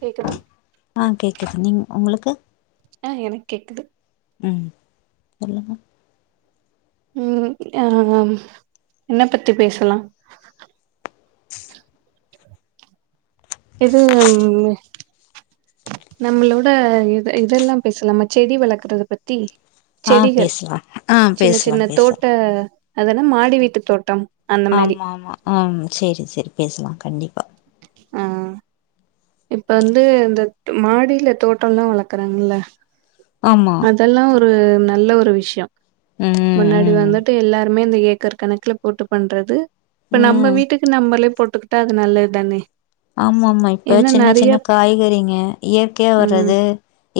கேக்குதா? ஆ கேக்குது நீங் உங்ளுக்கு ஆ எனக் கேக்குது ம் சொல்லுங்க ம் ஆ என்ன பத்தி பேசலா இது நம்மளோட இது இதெல்லா பேசலாம செடி வளக்குறத பத்தி ஆ செடிகள் பேசலா ஆ சின்ன பேசலா சின்ன பேசலா தோட்ட அதென்ன மாடி வீட்டு தோட்டம் அந்த மாரி ஆமாமா அம் சேரி சேரி பேசலா கண்டிப்பா ஆ இப்ப வந்து இந்த மாடில தோட்டொல்லா வளக்குறாங்கல்ல ஆமா அதெல்லா ஒரு நல்ல ஒரு விஷ்யோ ம் முன்னாடி ம் வந்துட்டு எல்லாருமே இந்த ஏக்கர் கணக்குல போட்டு பண்றது இப்ப நம்ம ம் வீட்டுக்கு நம்மளே போட்டுக்கிட்டா அது நல்லதுதானே ஆமாமா இப்ப சின்ன சின்ன காய்கறிங்க இயற்கையா ம் வரது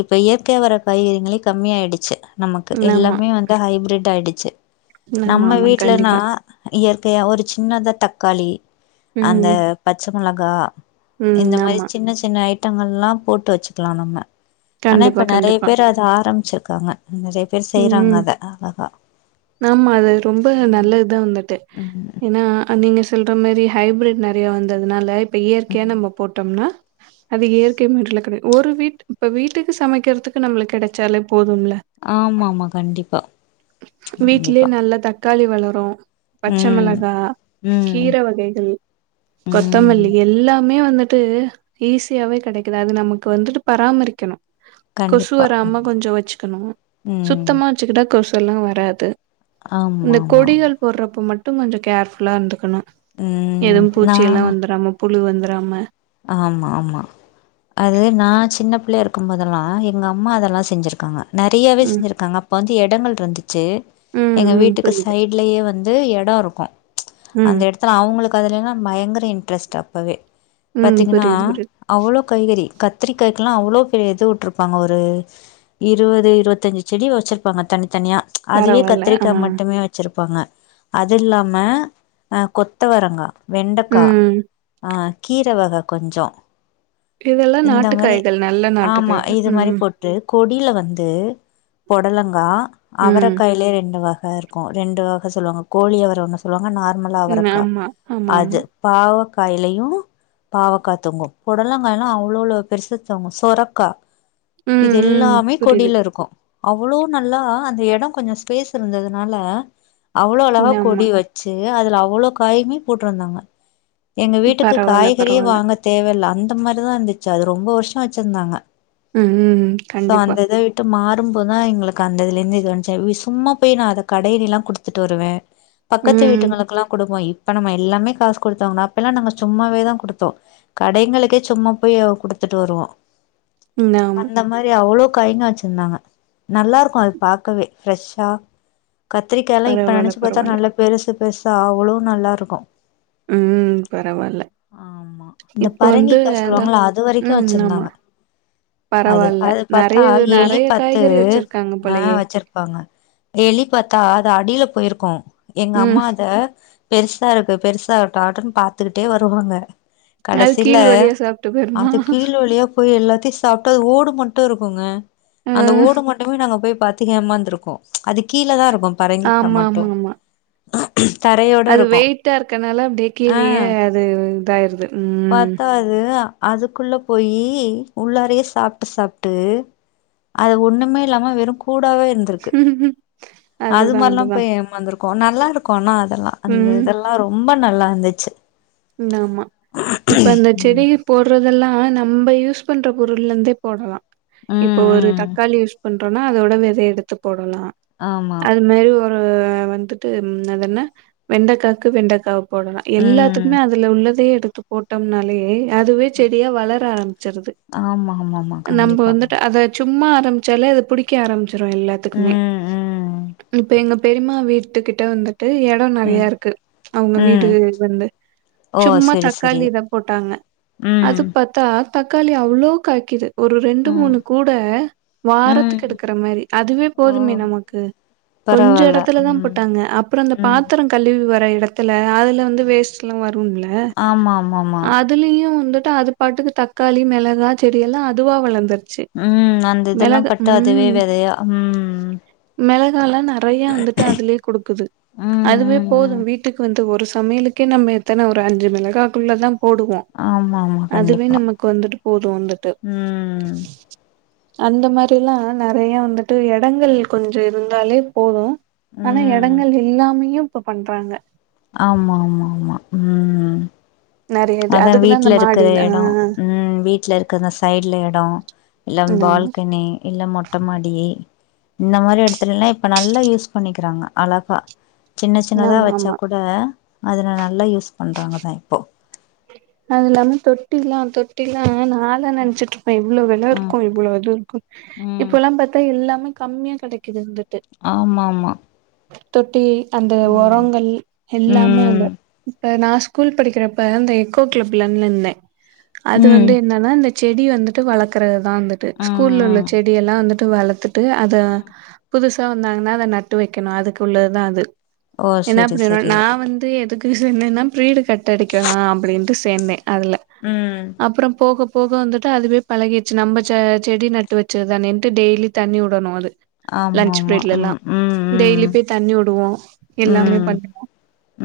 இப்ப இயற்கையா வர காய்கறிங்களே கம்மி ஆயிடுச்சு நமக்கு ஆமா எல்லாமே வந்து ஹைபிரேட் ஆயிடுச்சு ஆமா நம்ம ஆமா வீட்லனா கண்டிப்பா இயற்கையா ஒரு சின்னத தக்காளி அந்த ம் பச்ச மொளகா ம் இந்த மாரி ஆமா. சின்ன சின்ன ஐட்டங்கல்லா போட்டு வச்சுக்கலா நம்ம ஆனா கண்டிப்பா, இப்ப நெறைய கண்டிப்பா. பேர் அத ஆரம்பிச்சிருக்காங்க நிறைய பேர் செய்றாங்க ம். அத அழகா ஆமா அது ரொம்ப ம் நல்லதுதா வந்துட்டு ம் எனா அ நீங்க சொல்ற மாரி ஹைபிரிட் நெறைய வந்ததுனால இப்ப இயற்கையா நம்ம போட்டொம்னா அது இயற்கை முறைல கெடை ஒரு வீட்டு இப்ப வீட்டுக்கு சமக்கிறதுக்கு நம்ளுக் கெடச்சாலே போதும்ல ஆமாமா கண்டிப்பா வீட்லே கண்டிப்பா நல்லா தக்காளி வளரு பச்ச ம் மெளகா ம் கீர வகைகள் ம் கொத்தமல்லி எல்லா மே வந்துட்டு ஈஸியாவே கெடைக்குது அது நமக்கு வந்துட்டு பராமரிக்கனு கொசு கண்டிப்பா வராம கண்டிப்பா கொஞ்சோ வச்சுக்கனு ம் சுத்தமா வச்சுக்கிட்டா கொசு எல்லா வராது ஆமா இந்த ஆமா ஆமா கொடிகள் போட்றப்ப மட்டு கொஞ்சொ கேர்ஃபுல்லா இந்துக்கனு ம் எது நா பூச்சியெல்லா வந்துராம புழு வந்துராம ஆமா ஆமா அது நா சின்ன பிள்ளையா இருக்கும்போதெல்லா எங்க அம்மா அதெல்லா செஞ்சிருக்காங்க நெறையாவே ம் செஞ்சுருக்காங்க அப்ப வந்து எடங்கள் இருந்துச்சு ம் எங்க ம் வீட்டுக்கு புரியுது சைடு லயே வந்து எடோ இருக்கோ ம் அந்த எடத்துல அவுங்குளுக்கு அதுலல்லா பயங்கர இன்ட்ரெஸ்ட்டு அப்பவே ம் பாத்தீங்கன்னா புரியுது புரியுது அவ்ளோ காய்கறி கத்திரிக்காய்க்குல்லா அவ்ளோ பெரிய இது வுட்ருப்பாங்க ஒரு இருவது இருவத்தஞ்சு செடி வெச்சிருப்பாங்க தனித்தனியா அதுவே பரவால்ல ஆ கத்திரிக்கா மட்டுமே வெச் ச்சுருப்பாங்க அது இல்லாம அ கொத்தவரங்கா வெண்டக்கா ம் அ கீர வக கொஞ்சோ இதெல்லா இந்த நாட்டு மாரி காய்கள் நல்ல நாட்டு ஆமா காய்கள் இது மாரி ம் போட் து கொடியில வந்து பொடலங்கா ம் அவரகாய்லயே ரெண்டு வக இருக் இருக்கும் ரெண்டு வக சொல்லுவாங்க கோழி அவர ஒண்ண சொல்லுவாங்க நார்மல் ம் அவரக்கா ஆமா ஆமா அது ஆமா பாவக்காய்லயு பாவக்கா தொங்கு பொடலங்காய்லா அவ்ளோளோ பெர்சு தொங்கு சொரக்கா இது ம் ம் எல்லாமே புரியுது கொடியில இருக்கோ அவ்ளோ நல்லா அந்த எடோ கொஞ்சோ ஸ்பேஸ் இருந்ததுனால அவ்ளோ அழகா ஆமா கொடி வெச் வெச்சு அதுல அவ்ளோ காயுமே போட்ருந்தாங்க எங்க வீட்டுக்கு பரவால்ல காய்கறியே பரவால்ல வாங்க தேவல்ல அந்த மாரிதா இருந்துச்சு அது ரொம்ப வர்ஷோ வெச்சிருந்தாங்க ம் ம் சோ கண்டிப்பா அந்த இத வ மாறும்போதுதா எங்குளுக்கு அந்த இதுலேருந்து இது வந்துச்சு சும்மா போய் நா அத கடையினிலா குடுத்துட்டு வருவே பக்கத்து ம் வீட்டுங்களுக்குல்லா குடுப்போ இப்ப நம்ம எல்லாமே காசு குடுத்தோங்கன்னா அப்ப எல்லா நாங்க சும்மாவே தா குடுப் குடுத்தோ கடைங்களுக்கே சும்மா போய் குடுத்துட்டு வருவோ ஆமா அந்த மாரி அவ்ளோ காய்ங்க வெச் டுருந்தாங்க நல்லா இருக்கோ அது பாக்கவே ஃப்ரெஷ்ஷா கத்திரிக்காய்லா இப்ப பரவால்ல நெனச்சு பாத்தா பரவால்ல நல்லா பெருசு பெருசா அவ்வளோ நல்லா இருக்கோ ம் பரவால்ல ஆமா இந்த இப்ப வந்து பரங்கிக்காய் அதா சொல்லுவாங்கள அது வரைக்கோ ம் ஆமா வெச்சிருந்தாங்க அது பரவால்ல. அது பார்த்தா நெறைய வே எலி நெறைய பத்து காய்கறி வச்சிருக்காங்க ஆ போலயே! வெச்சிருப்பாங்க எலி பாத்தா அது அடியில போயிருக்கு எங்க ம். அம்மா அத பெர்சா இருக்கு பெர்சா ஆவுட்டோ ஆட்டுன்னு பாத்துக்கிட்டே வருவாங்க அது கடைசில கீழ் வழியா சாப்ட்டு போயிருமா? அது கீழ் வழியா போய் எல்லாத்தையு சாப்ட்டு அது ஓடு மட்டு இருக்குங்க அ அந்த ஓடு மட்டுமே நாங்க போய் பாத்த பாத்து ஏமாந்து இருக்கோ அது கீழேதா இருக்கோ பரங்கிக்கா ஆமா, மட்டு ஆமா, ஆமா. தரைய அது வெயிட்டா இருக்கனால அப்டியே கீழேயே அது இதாயிருது ம். பாத்தா அது அதுக்குள்ள போயி உள்ளாரயே சாப்ட்டு சாப்ட்டு அது ஒண்ணுமே இல்லாம வெறு கூடாவே இருந்திருக்கு அது அதுதான், மாரிலா அதுதான். போய் ஏமாந்திருக் இருக்கோ நல்லா இருக்கோ ஆனா அதெல்லா அந்த ம். இதெல்லா ரொம்ப நல்லா இருந்துச்சு ஆமா இப்ப அந்த செடி ம் போடுறதெல்லா நம்ம யூஸ் பண்ற பொருள்ல இருந்தே போடலா இப்போ ம் ஒரு ம் தக்காளி யூஸ் பண்றோனா அதோட வெதய எடுத்து போடலா ஆமா அது மாரி ஆ வந்துட்டு அதென்ன வெண்டைக்காக்கு வெண்டைக்காவ போடலா எல்லாத் ம் துக்குமே அதுல உள்ளதையே எடுத்து போட்டோம்னாலயே அதுவே செடியா வளர ஆரம்பிச்சிருது ஆமா ஆமா ஆமா நம்ம கண்டிப்பா வந்துட்டு கண்டி அத சும்மா ஆரம்பிச்சாலே அத புடிக்க ஆரம்பிச்சிரோ எல்லாத்துக்குமே ம் ம் இப்ப எங்க பெரிமா வீட்டுக்கிட்ட வந்துட்டு எடோ நறையா ம் இருக்கு அவுங்க வீடு ம் வந்து ஓ சும்மா செரி செரி தக்காளிதா போட்டாங்க ம் அது பாத்தா தக்காளி அவ்ளோ காய்க்குது ஒரு ரெண்டு ம் மூணு கூட வாரத்துக்கு ம் எடுக்கற மாரி அதுவே ஓ போதுமே நமக்கு கொஞ்ச பரவால்ல இடத்துல தா ம் போட்டாங்க அப்புற அந்த ம் பாத்திர கழுவி வர இடத்துல அதுல வந்து வேஸ்ட் எல்லா வருல ஆமா ஆமா ஆமா அதுலயு வந்துட்டு அது பாட்டுக்கு தக்காளி மிளகா செடி எல்லா அதுவா வளர்ந்துடு உம் அந்த இதெல்லா பட்ட அதுவே விதையா உம் மிளகாலா நெறைய வந்துட்டு அதுலயே குடுக்குது ம் அதுவே ம் போது ம் வீட்டுக்கு வந்து ஒரு சமையலுக்கே நம்ம எத்தன ஒரு அஞ்சு மிளகாக்குள்ளதா போடுவோ ஆமா ஆமா அதுவே கண்டிப்பா நமக்கு வந்துட்டு போது வந்துட்டு ம் அந்த மாரி எல்லா நெறைய வந்துட்டு இடங்கள் கொஞ்ச இருந்தாலே போது ஆனா ம் எடங்கள் இல்லாமையு இப்ப பண்றாங்க ஆமா ஆமா ஆமா ம் நெறைய இது. அதா அதுக்கு தான் அந்த வீட்டுல இருக்கிற மாடில ஆ இடோ உம் வீட்ல இருக் இருக்குன்னு சைடல இடம் இல்ல ஆமா. பால்கனி இல்ல மொட்ட மொட்டமாடி இந்த மாரி இடத்துலல்லா இப்ப நல்லா யூஸ் பண்ணிக்கிறாங்க அழகா சின்ன ஆமா வைச்சா ஆமா கூட அதுல நல்லா யூஸ் பண்றங்கதா இப்போ அது இல்லாம தொட்டில தொட்டில நாதா நினைச்சிட்டு இருப்ப இவ்வளவு விலை ம் இருக்கு இவ்வளோ இது இருக்கு ம் இப்பல்லா பார்த்தா எல்லாமே கம்மியா கிடைக்குது வந்துட்டு ஆமா ஆமா தொட்டி அந்த ம் உரங்கள் ம் எல்லாமே வந்து இப்ப நா ஸ்கூல் படிக்கிறப்ப இந்த எக்கோ கிளப்ல இருந்த அது ம் வந்து என்னனா செடிய வந்துட்டு வளர்க்கறதுதா வந்துட்டு ஸ்கூல்ல உள்ள ம் ம் செடிய எல்லா வந்துட்டு வளர்த்துட்டு வந்துட்டு அத புதுசா வந்தாங்கன்னா அத நட்டு வைக்கணு அதுக்கு உள்ளதுதா அது ஓ என்ன செரி பண்ணனு செரி நா வந்து எதுக்கு [unintelligible] பிரீடு கட்டடிக்கலா அப்படின்ட்டு சேர்ந்தே அதுல உம் அப்புற போக போக வந்துட்டு அதுவே பழகிடுச்சு நம்ப ச செடி நட்டு வச்சது தானேன்ட்டு டெய்லி தண்ணி விடணு அது ஆமா லன்ச் ஆமா பீரியட்ல எல்லா ம் ம் டெய்லி போய் தண்ணி விடுவோ ம் எல்லாமே ம் பண்ணுவோ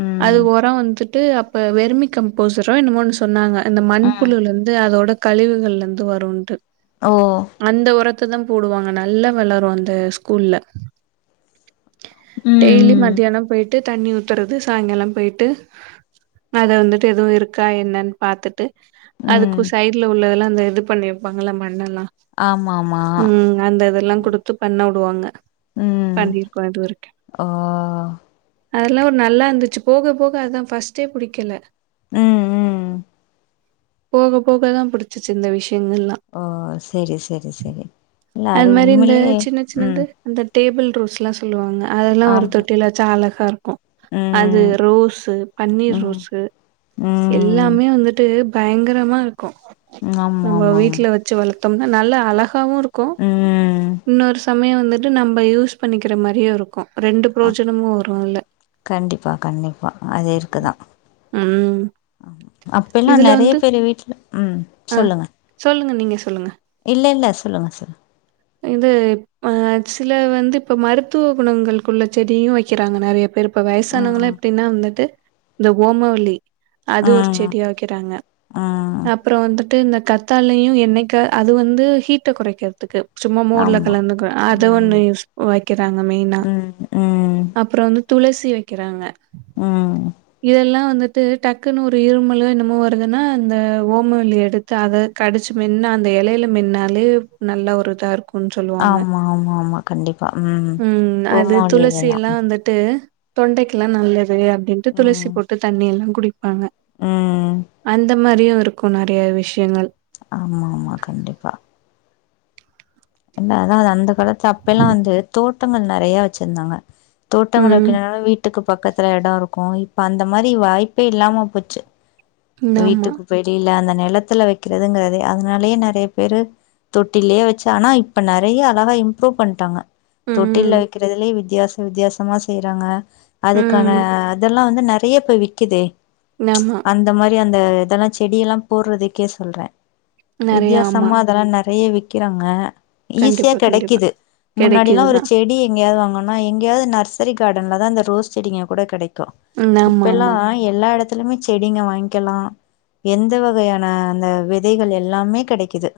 ம் அது ம் உரம் வந்துட்டு அப்ப வெறுமி கம்போஸ்ட் [unintelligible] இன்னமோன்னு சொன்னாங்க அந்த மண்புழு இருந்து அதோட கழிவுகள்ல இருந்து வரும்ன்ட்டு ஓ அந்த உரத்த தா போடுவாங்க நல்லா வளரும் அந்த ஸ்கூல்ல ம் டெய்லி ம் மத்தியானோ போயிட்டு டு தண்ணி ஊத்துறது சாய்ங்காளோ போயிட்டு அத வந்துட்டு எதுவு இருக் இருக்கா என்னன்னு பாத்துட்டு ம் அதுக்கு சைட்ல உள்ளதெல்லா அந்த இது பண்ணி வைப்பாங்கள மண்ணெ எல்லா ஆமா ஆமா உம் அந்த இதெல்லா கொடுத்து பண்ண விடுவாங்க ம் பண்ணியிருக்கோ இதுவரைக்கு ஓ அதெல்லா ஒரு நல்லா இருந்துச்சு போக போக அத ஃபர்ஸ்ட்டே புடிக்கல உம் போக போகதா புடிச்சு இந்த விஷயங்கள ஓ சேரி சேரி சேரி அது மாரி இந்த உண்மையிலயே சின்ன சின்னது உம் அந்த டேபிள் ரோஸ் எல்லா சொல்லுவாங்க அதெல்லா ஒரு ஆமா தொட்டில வச்சா அழகா இருக்கு அது ம் ரோஸு பன்னீர் ம் ரோஸு ம் எல்லாமே வந்துட்டு பயங்கரமா இருக்கு ஆமா நம்ம ஆமா ஆமா வீட்டுல வச்சு வள தம்ன நல்ல அழகாகவு இருக்கு ம் இன்னொரு சமய வந்துட் நம்ப யூஸ் பண்ணிக்கிற மரியு இருக்கு ரெண்டு பிரோஜனமு வரும் இல்ல கண்டிப்பா கண்டிப்பா ம் அப்ப எல்லா நெறைய பேரு வீட்ல ம் அ சொல்லுங்க சொல்லுங்க நீங்க சொல்லுங்க இல்ல இல்ல சொல்லுங்க சொல்லு இது இப் அ சில வந்து இப்ப மருத்துவ குணங்கள்க்குள்ள செடியு வக்கிறாங்க நறைய பேரு இப்ப வயசானவங்கள்லா ம் எப்டினா வந்துட்டு இந்த ஓமவல்லி அது ஒரு ம் செடிய வக்கிறாங்க ம் அப் அப்புறம் வந்துட்டு கத்தாழையு எண்ணைக்க அது ஹீட்ட கொறைக்கற்துக்கு சும்மா மோர்ல ஆமா கலந்துக் அத ஒன்னு ம் யூஸ் வக்கிறாங்க மெயினா ம் ம் அப்புற வந்து துளசி வக்கிறாங்க ம் இதல்லா வந்து டு டக்குன்னு ஒரு இருமலோ என்னமோ வருதுன்னா அந்த ஓமவல்லி எடுத்து அத கடிச்சு மென்னு அந்த எலையில மென்னாலே நல்லா ஒரு இதாக இருக்கு உன் சொல்லுவாங்க ஆமா ஆமா ஆமா கண்டிப்பா ம் அது துளசி பூமொழிலெல்லா எல்லா வந்துட்டு தொண்டைக்கில்லா நல்லது அப்டின்ட்டு துளசி ம் போட்டு தண்ணி எல்லா குடிப்பாங்க ம் அந்த மாரியு இருக்கு நறைய விஷ்யங்கள் ஆம்மாமா கண்டிப்பா இல்ல அதா அது அந்த காலத்து அப்ப எல்லா வந்து தோட்டங்கள் நெறையா வச்சிர்ந்தாங்க தோட்டங்கள் ம். வக்கிறனால வீட் டுக்கு பக்கத்துல எட இருக்கு இப்ப அந்த மாரி வாய்ப்பே இல்லாம போச்சு ஆமா. வீட்டுக்கு வெளில அந்த நெலத்துல வெக்கிறதுங்குறதே அதனாலயே நறைய பேரு தொட்டலே வச்சு அனாய் இப்ப நறைய அழகா இம்ப்ரூவ் பண்ட்டாங்க தொட்டில் ம். வக்கிறதுலே வித்யாசஸ் வித்யாசமா செய்றாங்க அதுக்கான ம். இதல்லா வந்து நறையப்ப விக்கிதே நம்மா இந்த மாரி அந்த இதல்லா செடியயெல்லா போற்றதுக்கே சொல்ற நெறைய ஆமா. வித்யாசமா அதல்லா நறைய விக்கிறாங்க ஈஸியா கண்டிப்பா, கண்டிப்பா. கெடைக்குது முன்னாடி எல்லா கெடைக்குது ஒரு தான். செடி எங்கேயாது வாங்கு மா எங்கேயாவது நர்சரி கார்டன்ல தா அந்த ரோஸ் செடிங்க கூட கெடைக்கு ம். ஆமா, ஆமா. இப்பெல்லாய் எல்லா எடத்துலுமே செடிங்க வாங்க்கலா எந்த வகையான அந்த விதைகள் எல்லாமே கடைக்கிது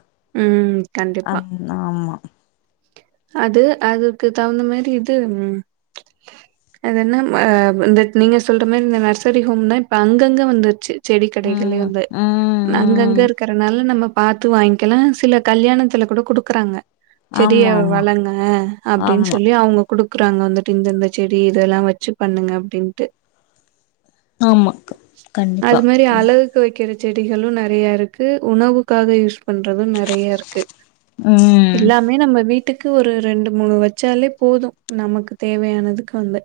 ம் கண்டிப்பா ஆம்மா அது அதுக்கு தகுந்த மாரி இது அது என்ன் அ இந்த நீங்க சொல்ற மாரி இந்த நர்சரி ஹோம் தா இப்ப அங்கங்க வந்துர்ச்சு செடி கடைகள்லயு ம் வந்து ம் நங்கங்க ம் இருக்குறனால நம்ம பாத்து வாங்க்கலா சில கல்யாணத்துல கூட குடுக்குறாங்க செடிய ஆம்மாம் வளங்க அப்டின் சொல்லி அவுங்கு குடுக்குறாங்க இந்த இந்த செடி இதெல்லா வச்சு பண்ணுங்க அப்டின்ட்டு ஆமா கண்டிப்பா அது மாரி அழ க்கு வக்கிற செடிகளு நெறையா இருக்கு உணவுக்காக யூஸ் பண்றது நெறையா இருக்கு ம் எல்லாமே நம்ம வீட் டுக்கு ஒரு ரெண்டு மூணு வச்சாலே போது நமக்கு தேவையானதுக்கு வந்து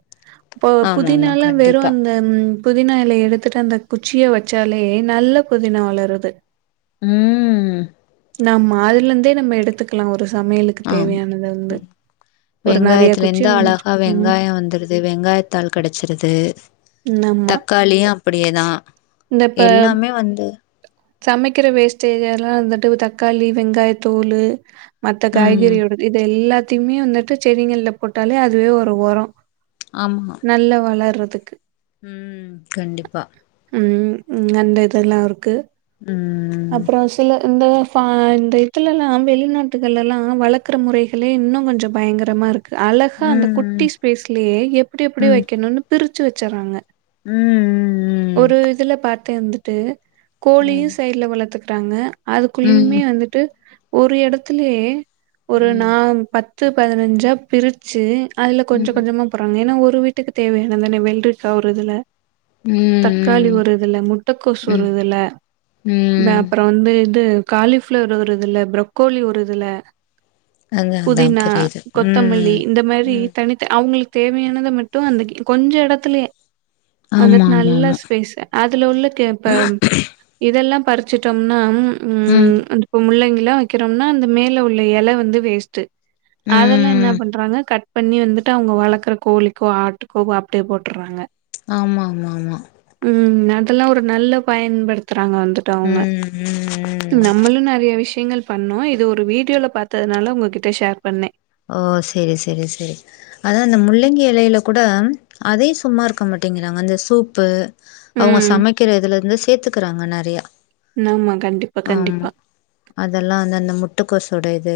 போ ஆமா ஆமா புதினால வெறு கண்டிப்பா அந்த அம் புதினா எலைய எடுத்துட்டு அந்த குச்சிய வச்சாலே நல்ல புதினா வளருது ம் நம் மாதுலருந்தே நம்ம எடுத்துக்கலா ஒரு சமையலுக் ஆம் ம் நெறைய வெங்காயத்துல குச்சி இருந்து ஒன்னு வச்சு அழகா ம் வெங்காயோ வந்துருது வெங்காயத்தாள் கெடைச்சிருது ஆமா தக்காளியு அப்டியேதா இந்த இப்ப அ வந்து சமைக்கிற வேஸ்டேஜ் எல்லா வந்துட்டு தக்காளி வெங்காயத்தோலு மத்த ம் காய்கறியோடது இது எல்லாத்தையுமே வந்துட்டு செடிகள்ல போட்டாலே அதுவே ஒரு ஒரோ ஆமா நல்லா வளர்றதுக்கு ம் கண்டிப்பா ம் ம் அந்த இதெல்லா ருக்கு ம் அப்றோ சில இந்த ஃபா இந்த இதுலல்லா வெளிநாட்டுகள் ல்லா வளக் இருக்குற முறைகளே இன்னு கொஞ்சே பயங்கரமாக இருக் கு அழகா அந்த ம் குட்டி ஸ்பேஸ்லயே எப்டி எப்டி ம் வக்கணுனு பிரிச்சு வச்சுறாங்க ம் ம் ஒரு இதுல பாத்தே வந்துட்டு கோழியு சைடுல வளத்துக்கிறாங்க அதுக்குள்ளயுமே ம் வந்துட்டு ஒரு எடத்துலயே ஒரு நா பத் து பதினஞ்சா பிரிச்சு அதுல கொஞ்ச கொஞ்சமா அப்பறோங் ஏனா ஒரு வீட்டுக்கு தேவையான தான வெள்ரிக்கா ஒரு இதுல தக்காளி ம் ஒரு இதுல முட்டக்கோசு ஒரு ம் இதுல ப்ப ம் அப்பறோ வந்து இது காலிஃப்ளவர் ஒரு இதுல ப்ரக்கோலி ஒரு இதுல அதா அதா புதினா புரியுது கொத்தமல்லி ம் இந்த மாரி ம் தனி த அவுங்களுக்கு தேவையானத மட்டு அந்த கே கொஞ்ச எடத்துலயே ஆமா வந்துட்டு ஆமா நல்ல ஆமா ஸ் பேஸ்சு அதுல உள்ள கே இப்ப இதெல்லா பறிச்சிட்டோம்னா அம் ம் அந்து இப்ப முள்ளங்கிலா வக்கிறோம்னா அந்த மேல உள்ள எலவந்து வேஸ்ட்டு அதெல்லா என்ன ம் பண்றாங்க கட் இப்ப அண்ணி வந்துட்டு அவங்க வளக்ற கோழிக்கோ ஆட்டுக்கோ அப்டியே போட்டுறாங்க ஆமாமாமா ம் அதெல்லா ஒரு நல்ல பயன்படுத்துறாங்க வந்துட்டு அவுங்க ம் ம் ம் நம்மளு நெறைய விஷயங்கள் பண்ணோ இது ஒரு வீடியோல பாத்ததுனால உங்ககிட்ட ஷேர் பண்ணே ஓ செரி செரி செரி அதா அந்த முள்ளங்கி எலையில கூட அதையு சும்மா இருக்க மாட்டேங்கிறாங்க அந்த சூப்பு அவுங்க ம் சமைக்கிறதுல இருந்து சேத்துக்கிறாங்க நெறைய நாமா கண்டிப் ஆமா அதெல்லா அந்த அந்த முட்டகோஸ் ஓட இது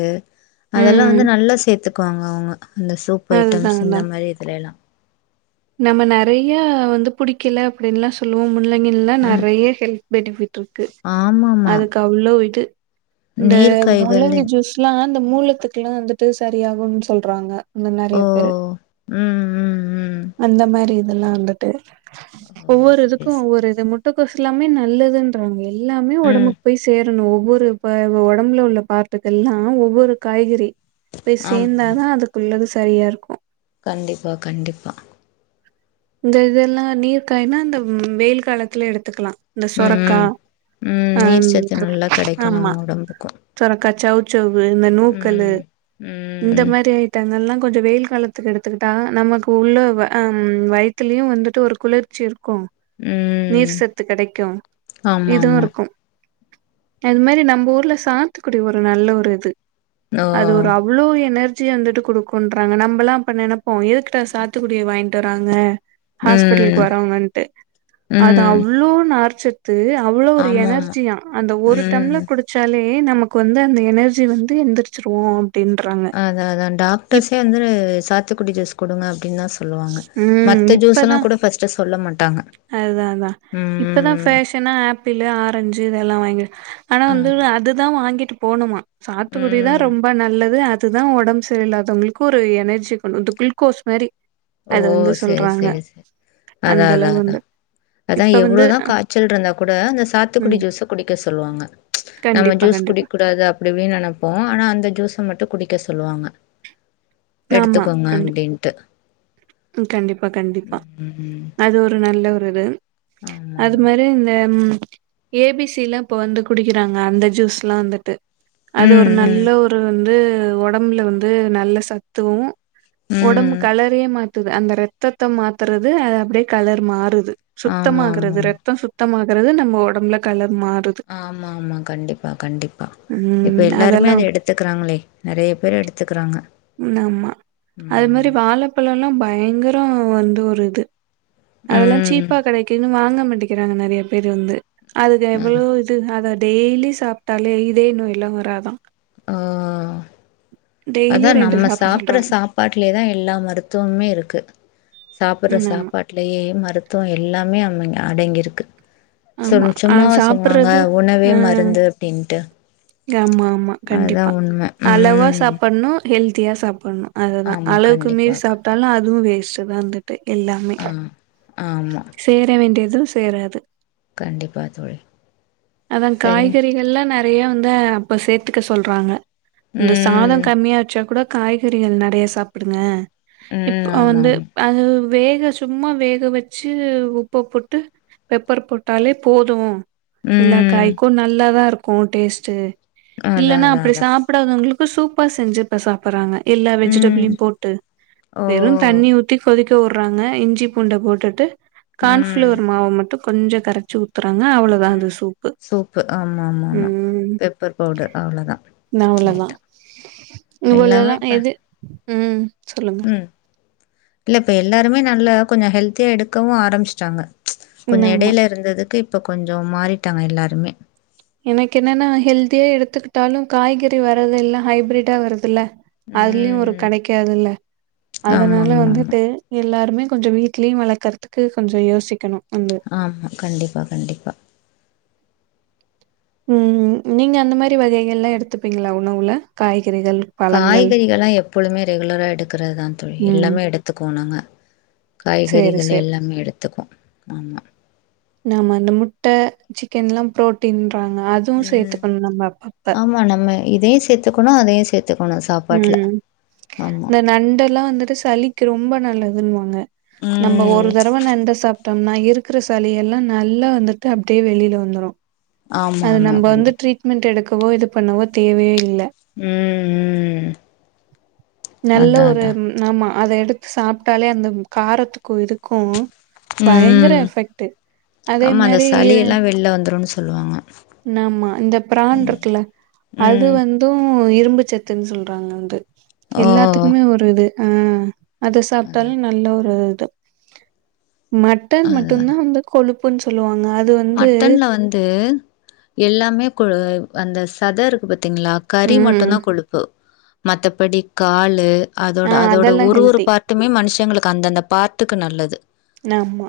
அதெல்லா ம் வந்து நல்லா சேத்து க்குவாங்க அவுங்க அந்த சூப் அதுதா ஐட்டம்ஸ் அதா இந்த மாரி இதல எல்லா நம்ம நெறைய வந்து புடிக்கல அப்டின்னுலா சொல்லுவோ முள்ளங்கில்லலா ம் நெறைய ஹெல் பெனிஃபிட் ருக்கு ஆமாமா அதுக்கு அவ்ளோ இது இந்த நீர் காய்கள் முள்ளங்கி ஜூஸ் கில்லா இந்த மூலத்துக்குலா வந்துட்டு சரியாகுன்னு சொல்றாங்க இன்னு ஓ நெறையா பேரு ம் ம் ம் அந்த மாரி இதெல்லா வந்துட்டு ஓ ஒவ்வொரு செரி இதுக்கு செரி ஒவ்வொரு இது முட் முட்டகோஸ் எல்லாமே நல்லதுன்றாங்க எல்லாமே ம் ஒடம்புக் போய் சேரணு ஒவ்வொரு இப்ப ஒடம்பல உள்ள பார்ட்டுகெல்லா ஒவ்வொரு காய்கறி போய் ஆமா சேந்தாதா அதுக்குள்ளது சரியா இருக்கு கண்டிப்பா கண்டிப்பா இந்த இதெல்லா நீர் காயினா இந்த ம் வெயில் காலத்துல எடுத்துக்கலா இந்த சொரக்கா ம் ம் நீர் அந் சத்து நல்லா ருக் கெடைக்கு ஆமா நம்ம ஒடம்புக்கு சொரக்கா சௌச்சவ்வு இந்த நூக்கல்லு ம் இந்த ம் மாரி தெனல்லா கொஞ்சோ வெயில் காலத்துக்கு எடுத்துக்கிட்டா நமக்கு உள்ள வ ஆ வயி த்துலயு வந்துட்டு ஒரு குளிர்ச்சி இருக்கு ம் நீர்சத்து கெடைக்கு ஆமா இதுவு ஆமா இருக்கு அது மாரி நம்ப ஊர்ல சாத்துக்குடி ஒரு நல்ல ஒரு இது ஓ அது ஒரு அவ்ளோ எனர்ஜி வந்துட்டு குடுக்குன்றாங்க நம்பலா அப்ப நெனைப்போ எதுக்குடா சாத்துக்குடிய வாங்கிட்டு வராங்க ஹாஸ்பிட்டலுக்கு ம் வரவங்கன்ட்டு அது ம் அவ்ளோ நார்ச்சத் து அவ்ளோ ஒரு ஆமா ஆமா எனர்ஜியா அந்த ஒரு ம் டம்லர் குடுச் சொல்லி நமக்கு வந்து அந்த எனர்ஜி வந்து எந்திரிச்சிருவோ அப்டின்றாங்க அதாதா இப் டாக்டர்ஸே வந்து சாத்துக்குடி ஜூஸ் குடுங்க அப்டின்தா சொ ல்லுவாங்க ம் மத்த ஜூஸுல்லா கூட பர்ஸ்ட்டு சொல்ல மாட்டாங்க அதுதா அதா இப்பதா ம் ஃபேஷனு ஆப்பிளு ஆரஞ்சு இதெல்லா வாங்கி ஆனா வந்து ஆமா அதுதா வாங்கிட்டு போணுமா சாத்துக்குடிதா ம் ரொம்ப நல்லது அ துதா ஒடம்பு சரி இல்லாதவங்களுக்கு ஒரு எனர்ஜி கொண் வந்து குள்கோஸ் மேரி ஓ அது வந்து செரி சொல்றாங்க செரி செரி அதா அந்த அதா அளவு வந்து அதா இப்ப வந்து எவ்ளோதா காச்சல் இருந்தா கூட அந்த சாத்துக்குடி ம். ஜூஸு குடிக்க சொல்லுவாங்க நம்ம கண்டிப்பா, ஜூஸ் கண்டிப்பா. குடிக் கூடாது அப்டி இப்டின்னு நெனப்போ ஆனா அந்த ஜூஸ மட்டு குடிக்க சொல்லுவாங்க ஆமா. எடுத்துக்கோங்க கண்டி அப்டின்ட்டு ம் கண்டிப்பா கண்டிப்பா ம் அது ஒரு நல்ல ஒரு இது அது ஆமாமா. மாரி இந்த ம் ஏபிசிலா இப்ப வந்து குடிக்கிறாங்க அந்த ஜூஸ் லா வந்துட்டு அது ஒரு ம் ம் நல்ல ஒரு வந்து ஒடம்புல வந்து நல்ல சத்தூ ஒடம்பு ம். கலரயே மாத்துது அந்த ரத்தத்த மாத்துறது அது அப்டியே கலர் மாறுது து ஆமா சுத்தமாகுறது ஆமாமா. ரத்தோ சுத்தமாகுறது நம்ம ஒடம்புல கலர் மாறுது ஆமாமா கண்டிப்பா கண்டிப்பா இப்ப ம் எல்லாருமே அதெல்லா அத எடுத் துக்கிறாங்களே நெறைய பேர் எடுத்துக்குறாங்க ந ஆம்மா அது மாரி வாழப்பழல்லா பயங்கரோ வந்து ஒரு இது அதெல்லா ம். சீப்பா கெடைக்குதுனு வாங்க மாட்டேங்கிறாங்க நெறைய பேரு வந்து அதுக்கு எவ்ளோ இ து அத டெய்லி சாப்ட்டாலே இதய நோய்லா வராதா ஆ டெய்லி அதா ரெண்டு நம்ம சாப்ட சாப்ற சொல்றாங்க சாப் சாப்பாட்லே தா எல்லா மருத்துவமே இருக்கு சாப்பிட்ற ம் ஆமா சாப்பாட் ட்லயே மருத்துவம் எல்லாமே அமைங் அடங்கிருக்கு ஆமா சொன் ஆ சும்மாவா சொல்லுவாங்க சாப்புட்றது உணவே ஆ மருந்து அப்டின்ட்டு ஆமா ஆமா அதுதா உண்ம ம் ஹெல்தியா சாப்புட்ணு அதுதா ஆமா அளவுக்கு கண்டிப்பா. மீறி சாப்டாலு அதுவு வேஸ்ட்டு தா வந்துட்டு எல்லா அ ஆம்மா சேர வேண்டிய எது சேராது கண்டிப்பா தோழி. அதன் சரிங்க. காய்கறிகள்லா ந நெறையா வந்து அப்ப சேத்துக்க சொல்றாங்க இந்த சாதோ ம். கம்மியா வச்சா கூட காய்கறிகள் நெறைய சாப்பிடுங்க ம். இப்ப வந்து ஆமாமா. அது வேக சும்மா வேக வச் ச்சு உப்ப போட்டு பெப்பர் போட்டாலே போது எல்லா ம். காய்க்கு நல்லாதா இருக்கு டேஸ்டு அதான் இல்லென்னா அதான் அப்டி அதான். சாப்டாதவங்களுக் கு சூப்பா செஞ்சு இப்ப சாப்புறாங்க எல்லா ம். வெஜிடபுளியு போட்டு ஓ! வெறு தண்ணி ஊத்தி கொதிக் க வுர்றாங்க இஞ்சி பூண்ட போட்டுட்டு ம். கான்ஃப்ளவர் மாவ மட்டு கொஞ்ச கரச்சி ஊத் த்துறாங்க அவ்வளோதா இந்த ம் சூப்பு ஆமா ஆமா ஆமா ம் பெப்பர் பவுடர் அவ்ளோதா அவ்ளோதா லைட்டா எல்லாமே இவ்ளோல்லா இப்ப எது ம் சொல்லுங் ம் இல்ல இப்ப எல்லாருமே நல்லா கொஞ்ச ஹெல்தியா எடுக்கவு ஆரம்ச்டாங்க ம் கொஞ்சோ ஆமா எடைல இருந்ததுக்கு இப்ப கொஞ்சோ மாறிட்டாங்க எல்லாருமே எனக்கென்னன்னா ஹெல்தியா எடுத்துக்கிட்டாலு காய்கறி வரது எல்லா ஹைப்ரிடா வரதுல்ல அதுலயு ஒரு ம் கெடைக்காதுல்ல ஆமா அதனால ஆமா ஆமா வந்துட்டு எல்லாருமே கொஞ்ச வீட்லயு வளக்கறதுக்கு கொஞ்ச யோசிக்கணு வந்து ஆமா கண்டிப்பா கண்டிப்பா ம் நீங்க அந்த மாரி வகைகள்லா எடுத்துப்பீங்ளா உணவுல காய்கறிகள் பழங்கள் காய்கறிகள்லா எப்பொழுமே ரெகுலரா எடுக்குறதுதா தோழி ம் எல்லாமே எடுத்துக்குவோ நாங்க சேரி காய்கறிகள் சேரி. எல்லாமே எடுத்துப்போ ஆமா நாம அந்த முட்ட சிக்கன்லா ப்ரோட்டீன்றாங்க அதுவு ம் சேத்துக்கணு நம்ம அப்பப்ப ஆமா நம்ம இதையு சேத்துக்கணு அதையு சேத் துக்கணு சாப் ம் இந்த நண்டெல்லா வந்துட்டு சளி ரொம்ப நல்லதுன்வாங்க நம்ம ஒரு ம் தடவ நண்டு சாப் டம்னா இருக்கிற சளியெல்லா நல்லா வந்துட்டு அப்டியே வெளில வந்துரும் ஆமா அது ஆமா நம்ம வந்து கண்டிப்பா ட்ரீட்மெண்ட் எடுக்கவோ இது பண்ணவோ தேவையே இல்ல ம் ம் நல்ல அதா ஒரு அதா ஆமா அத எடுத்து சாப்ட்டாலே அந்த காரத்துக்கும் இதுக்கும் பயங்கர ம் எஃபெக்ட் அதே மாரி இது வெள்ல வந்துருன்னு சொல்லுவாங்க ஆமா இந்த பிரான் இருக்குல்ல அது ம் வந்து இதுவும் இரும்பு சத்துன்னு சொல்றாங்க வந்து ஓ எல்லாத்துக்குமே ஒரு இது ஆ அது அதா சாப்ட்டாலும் நல்ல ஒரு இது மட்டன் அதா அதா மட்டுந்தா வந்து கொழுப்புன்னு சொல்லுவாங்க அது வந்து மட்டன்ல வந்து எல்லாமே கொ அந்த சத இருக்கு பாத்தீங்களா கறி ம் மட்டுந்தா கொழுப்பு மத்தபடி காலு அதோட ஆ அதோட அதெல்லா ஒரு ஒரு ஹெல்தி பார்ட் ட்டுமே மனுஷங்களுக்கு அந்தந்த பார்ட்டுக்கு நல்லது ஆமா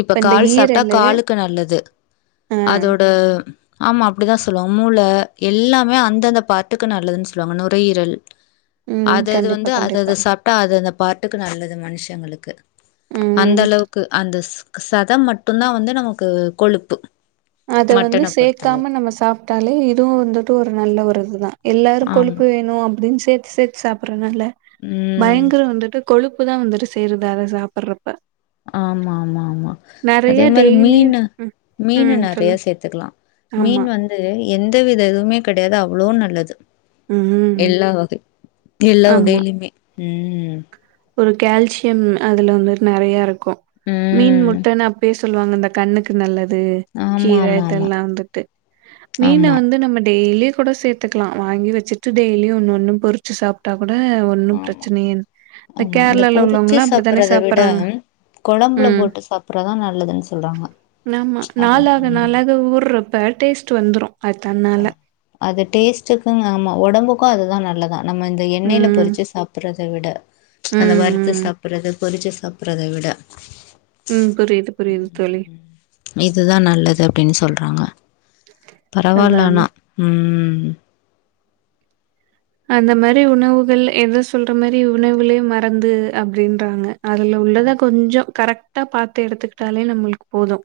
இப்ப இந்த கால் சாப்ட்டா ஈரலு காலுக்கு நல்லது ஆ அதோட ஆமா அப்டிதா சொல்லுவாங்க மூளை எல்லாமே அந்தந்த பார்ட்டுக்கு நல்லதுன் சொல்லுவாங்க நுரையீரல் ம் அதது கண்டிப்பா வந்து கண்டிப்பா அததா சாப்ப அது அந்த பார்ட்டுக்கு நல்லது மனுஷங்களுக்கு அந்த ம் அளவுக்கு அந்த சத மட்டுந்தா வந்து நமக்கு கொழுப்பு அது வந்து மட்டனை சேர்க்காம பொறுத்தளவுக்கு நம்ம சாப்ட்டாலே இதுவு வந்துட்டு ஒரு நல்ல ஒரு இதுதா எல்லாரு ஆமா கொழுப்பு வேனு அப்டின் சேத்து சேத்து சாப்றனால உம் பயங்கர வந்துட்டு கொழுப்பு தா வந்துட்டு சேறுது அத சாப்பறப்ப ஆமா ஆமா ஆமா அதே மாரி டெய்லி மீனு ம் மீனு ம் நெறைய சொல்லுங்க சேத்துக்கலா ஆமா மீன் வந்து எந்த வித இதுமே கெடையாது அவ்வளோ நல்லது ம் எல்லா வகை எல்லா ஆமா வகைலயுமே ம் ஒரு கால்சியம் அதுல வந்து நெறைய இருக்கும் மீன் ம் முட்டன்னு அப்பயே சொ இந்த கண்ணுக்கு நல்லது ஆமா கீர ஆமா ஆமா இதெல்லா வந்துட்டு மீன ஆமா வந்து நம்ம டெய்லியு கூட சேத்து த்துக்கலா வாங்கி வச்சுட்டு டெய்லியும் ஒன்னு ஒன்னு பொறிச்சு சாப்ட்டா கூட ஒன்னும் ஆமா பிரச்சனையே ஆமா இந்த பொறுச்சு சாப்பிறத விட சாப்பட்றாங்க. கொழம்புல ம். போட்டு சாப்றதுதா நல்லதுன் சொல்றாங்க அ உ இப்ப டேஸ்ட்டு வந்துரு அது அ தன்னால அது டேஸ்ட்டுக்கு ஆமா ஒடம்புக்கு அதுதா நல்லதா நம்ம எண்ணெய்யில ம். பொறிச்சு சாப்றத விட அந்த ம், வருத்து சாப் ம். சாப்ட்றது பொறிச்சு சாப்ட்றத விட உம் புரியுது புரியுது தோழி. இதுதா நல்லது அப்டின் சொல்றாங்க பரவால்ல அதுதான் ஆனா உம் அந்த மாரி உணவுகள் என்ன சொல்ற மாதிரி உணவுகளே மறந்து அப்டின்றாங்க அதுல உள்ளதா ஆமா கொஞ்சோ கரெக்டா பாத்து எடுத்துக்கிட்டாலே நம்மளுக்கு போது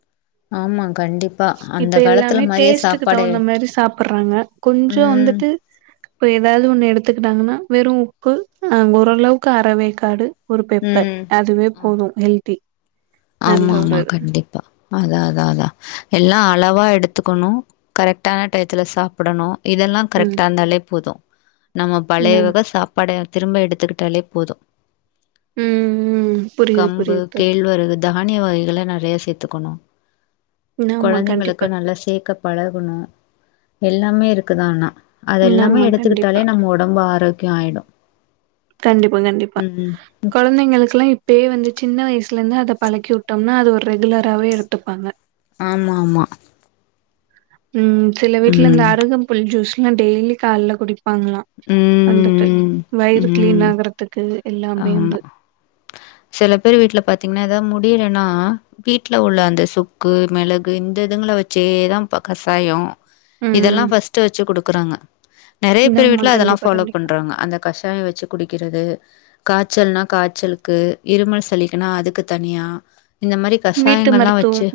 ஆமா கண்டிப்பா. அந்த இப்ப காலத்துல எல்லாமே மாரியே டேஸ்டுக்கு சாப்பாடு தகுந்த மாதிரி சாப்பிடுறாங்க கொஞ்சோ ம், வந்துட்டு இப்ப ஏதாவது ஒன்னு எடுத்துக்கிட்டாங்கன்னா வெறு உப்பு அங்க ஓரளவுக்கு அறவேக்காடு ஒரு பெப்பர் ம். அதுவே போது ஹெல்தி நல்ல ஆமா ஆமா ஒரு இது. கண்டிப்பா அதா அதா அதா எல்லா அளவா எடுத்துக்கனு கரெக்ட்டான டயத்துல சாப்டனு இதெல்லா ம். கரெக்டா இருந்தாலே போது நம்ம என்ன பழைய வக சாப்ப பாட திரும்ப எடுத்துக்கிட்டாலே போது ம், ம். புரியுது, கம்பு புரியுது தோழி. கேழ்வரகு தானிய வகைகள நெறய சேத்துக்கனு ஆமா கொழந்தைங்களுக்கு கண்டிப்பா. நல்லா சேக்க பழகனு எல்லாமே இருக்குது ஆனா அதெல்லாமே ஆமா எடுத்துக்கிட்டாலே கண்டிப்பா. நம்ம ஒடம்பு ஆரோக்கிய ஆயிடு கண்டிப்பா கண்டிப்பா கொழந்தைங்களுக்கெல்லா இப்பயே வந்து சின்ன வயசுல இருந்து அத பழக்கி விட்டோம்னா அது ஒரு ரெகுலராவே எடுத்துப்பாங்க ஆமா ஆமா உம் சில வீட்டு்ல இந்த ம் அருகம்புல் ஜூஸ்ல்லா டெய்லி காலேல குடி ப்பாங்களா வந்துட்டு ம் வயிறு கிளீன் ம் ஆகுறதுக்கு எல்லாமே வந்து செல பேர் வீட்டுல பாத்தீங்கன்னா ஏதாவது முடியலன்னா வீட்ல உள்ள அந்த சுக்கு மிளகு இந்த இதுங்க வச்சேதாப்பா கசாயோ இதெல்லா ம் ஃபஸ்ட்டு வச்சு குடுக்குறாங்க நெறய பேர் ஆமா வீட்டுல அதெல்லா கண்டிப்பா ஃபாலோ கண்டிப்பா பண்றாங்க அந்த கஷாய வச்சு குடிக்குறது காய்ச்சல்னா காய்ச்சலுக்கு இருமல் சலிக்கனா அதுக்கு தனியா இந்த மாரி வீட்டு கஷாயங்கள்ல்லா மருத்துவம் வச்சு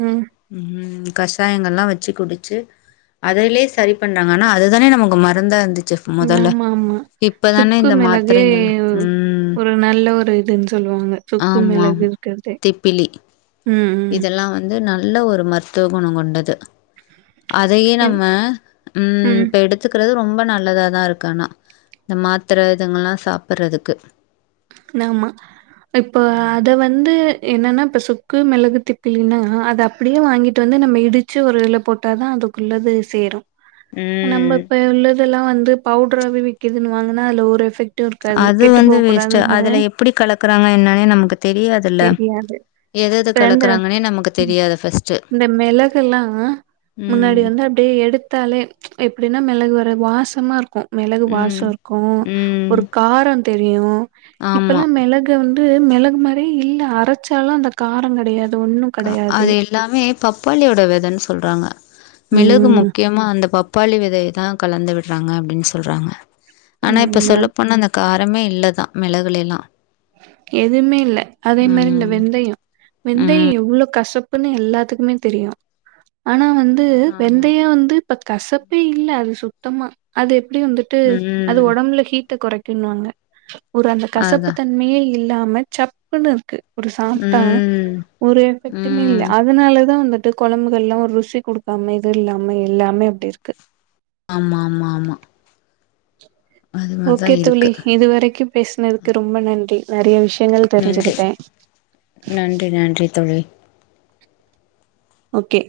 ம் ம் கஷாயங்கள்ல்லா வச்சு குடிச்சு அதுலயே சரி பண்றாங்க ஆனா அதுதானே நமக்கு மருந்தா இருந்துச்சு மொதல்ல ஆமா ஆமா இப்பதானே சுக்கு இந்த மிளகே மாத்திரைங்கள்லா ம் ஒரு நல்ல ஒரு இதுன்னு சொல்லுவாங்க சுக்கு ஆமாம் மிளகு இருக்கிறதே திப்பிலி ம் ம் இதெல்ல வந் வந்து நல்ல மருத்துவ குணம் கொண்டது அதையே என் நம்ம ம் இப்ப எடுத் த்துகிறது ரொம்ப நல்லதா தா இருக்கு ஆனா இந்த மாத்திர இதுங்கலா சாப்ட்றதுக்கு ஆமா இப்போ ம் அத வந்து என்னன்னா இப்ப சுக்கு மெளகு திப்பிலின்னா அத அப்டியே வாங்கிட்டு வந்து நம்ம இடிச் வச்சு ஒரு இதுல போட்டா தா அதுக்குள்ளது சேரு நம்ம ம். இப்ப உள்ளதெல்லா வந்து பவுடறாவே விக்குதுன் வாங்குன்னா அதுல ஒரு எஃபெக்ட் டு இருக்காது அது கெட்டு வந்து போக கூடாது வேஸ்ட்டு. அதுல எப்படி கலக்குறாங்க என்னானே நமக்கு தெரியாதுல்ல நன்றி எத எது கலக்குறாங்கன்னே நமக்கு தெரியாது ஃபஸ்ட்டு இந்த உம் அப்டியே எடுத்தாலே எப்டின்னா மெளகு ஒரு வாசமா இருக்கு மெளகு வாச ம். இருக்கு ம். ஒரு கார தெரியு ஆமா. இப்பல்லா மெளகு இதுல வந்து மெளகு மாறியே இல்ல அரைச்சாலு அந்த கார கெடையாது ஒன்னு கா அது எல்லாமே பப்பாளியோட வெதன்னு சொல்றாங்க மெளகு ம் முக்கிய மா அந்த பப்பாளி வெதைய தா கலந்து விடுறாங்க அப்டின்னு சொல்றாங்க ஆனா இப்ப ம் சொல்லப்போனா அந்த காரமே இல்ல தா மெளகுலெல்லா எதுவுமே இல்ல அதே மாரி இந்த ம் வெந்தயோ வெந்தயோ ம் எவ்ளோ கசப் புன்னு எல்லாத்துக்குமே தெரியு ஆனா வந்து ஆமா வெந்தையோ வந்து இப்ப கசப்பே இல்ல அது சுத்தமா அது எப்டி வந்துட் ட்டு அது ம் ஒடம்புல ஹீட்ட கொறைக்குனுவாங்க ஒரு அந்த கசப்பு அதா ண்மே இல்லாம சப்புன்னு இருக்கு ஒரு சாப்ட்டா ம் ஒரு எஃபெக்ட்டுமே இல்ல ம் அதனால தா வந்துட்டு கொழம்புகள்லா ஒரு ருசி குடுக்காம இது இல்லாம எல்லாமே அப்டி இருக்கு ஆமா ஆமா ஆமா அது மாரிதா ஓகே தோழி இருக்கு இதுவரைக்கு பேசுனதுக்கு ரொம்ப நன்றி நெறைய விஷ்யங்கள் நன்றி தெரிஞ்சுகிட்டே நன்றி நன்றி தோழி ஓகே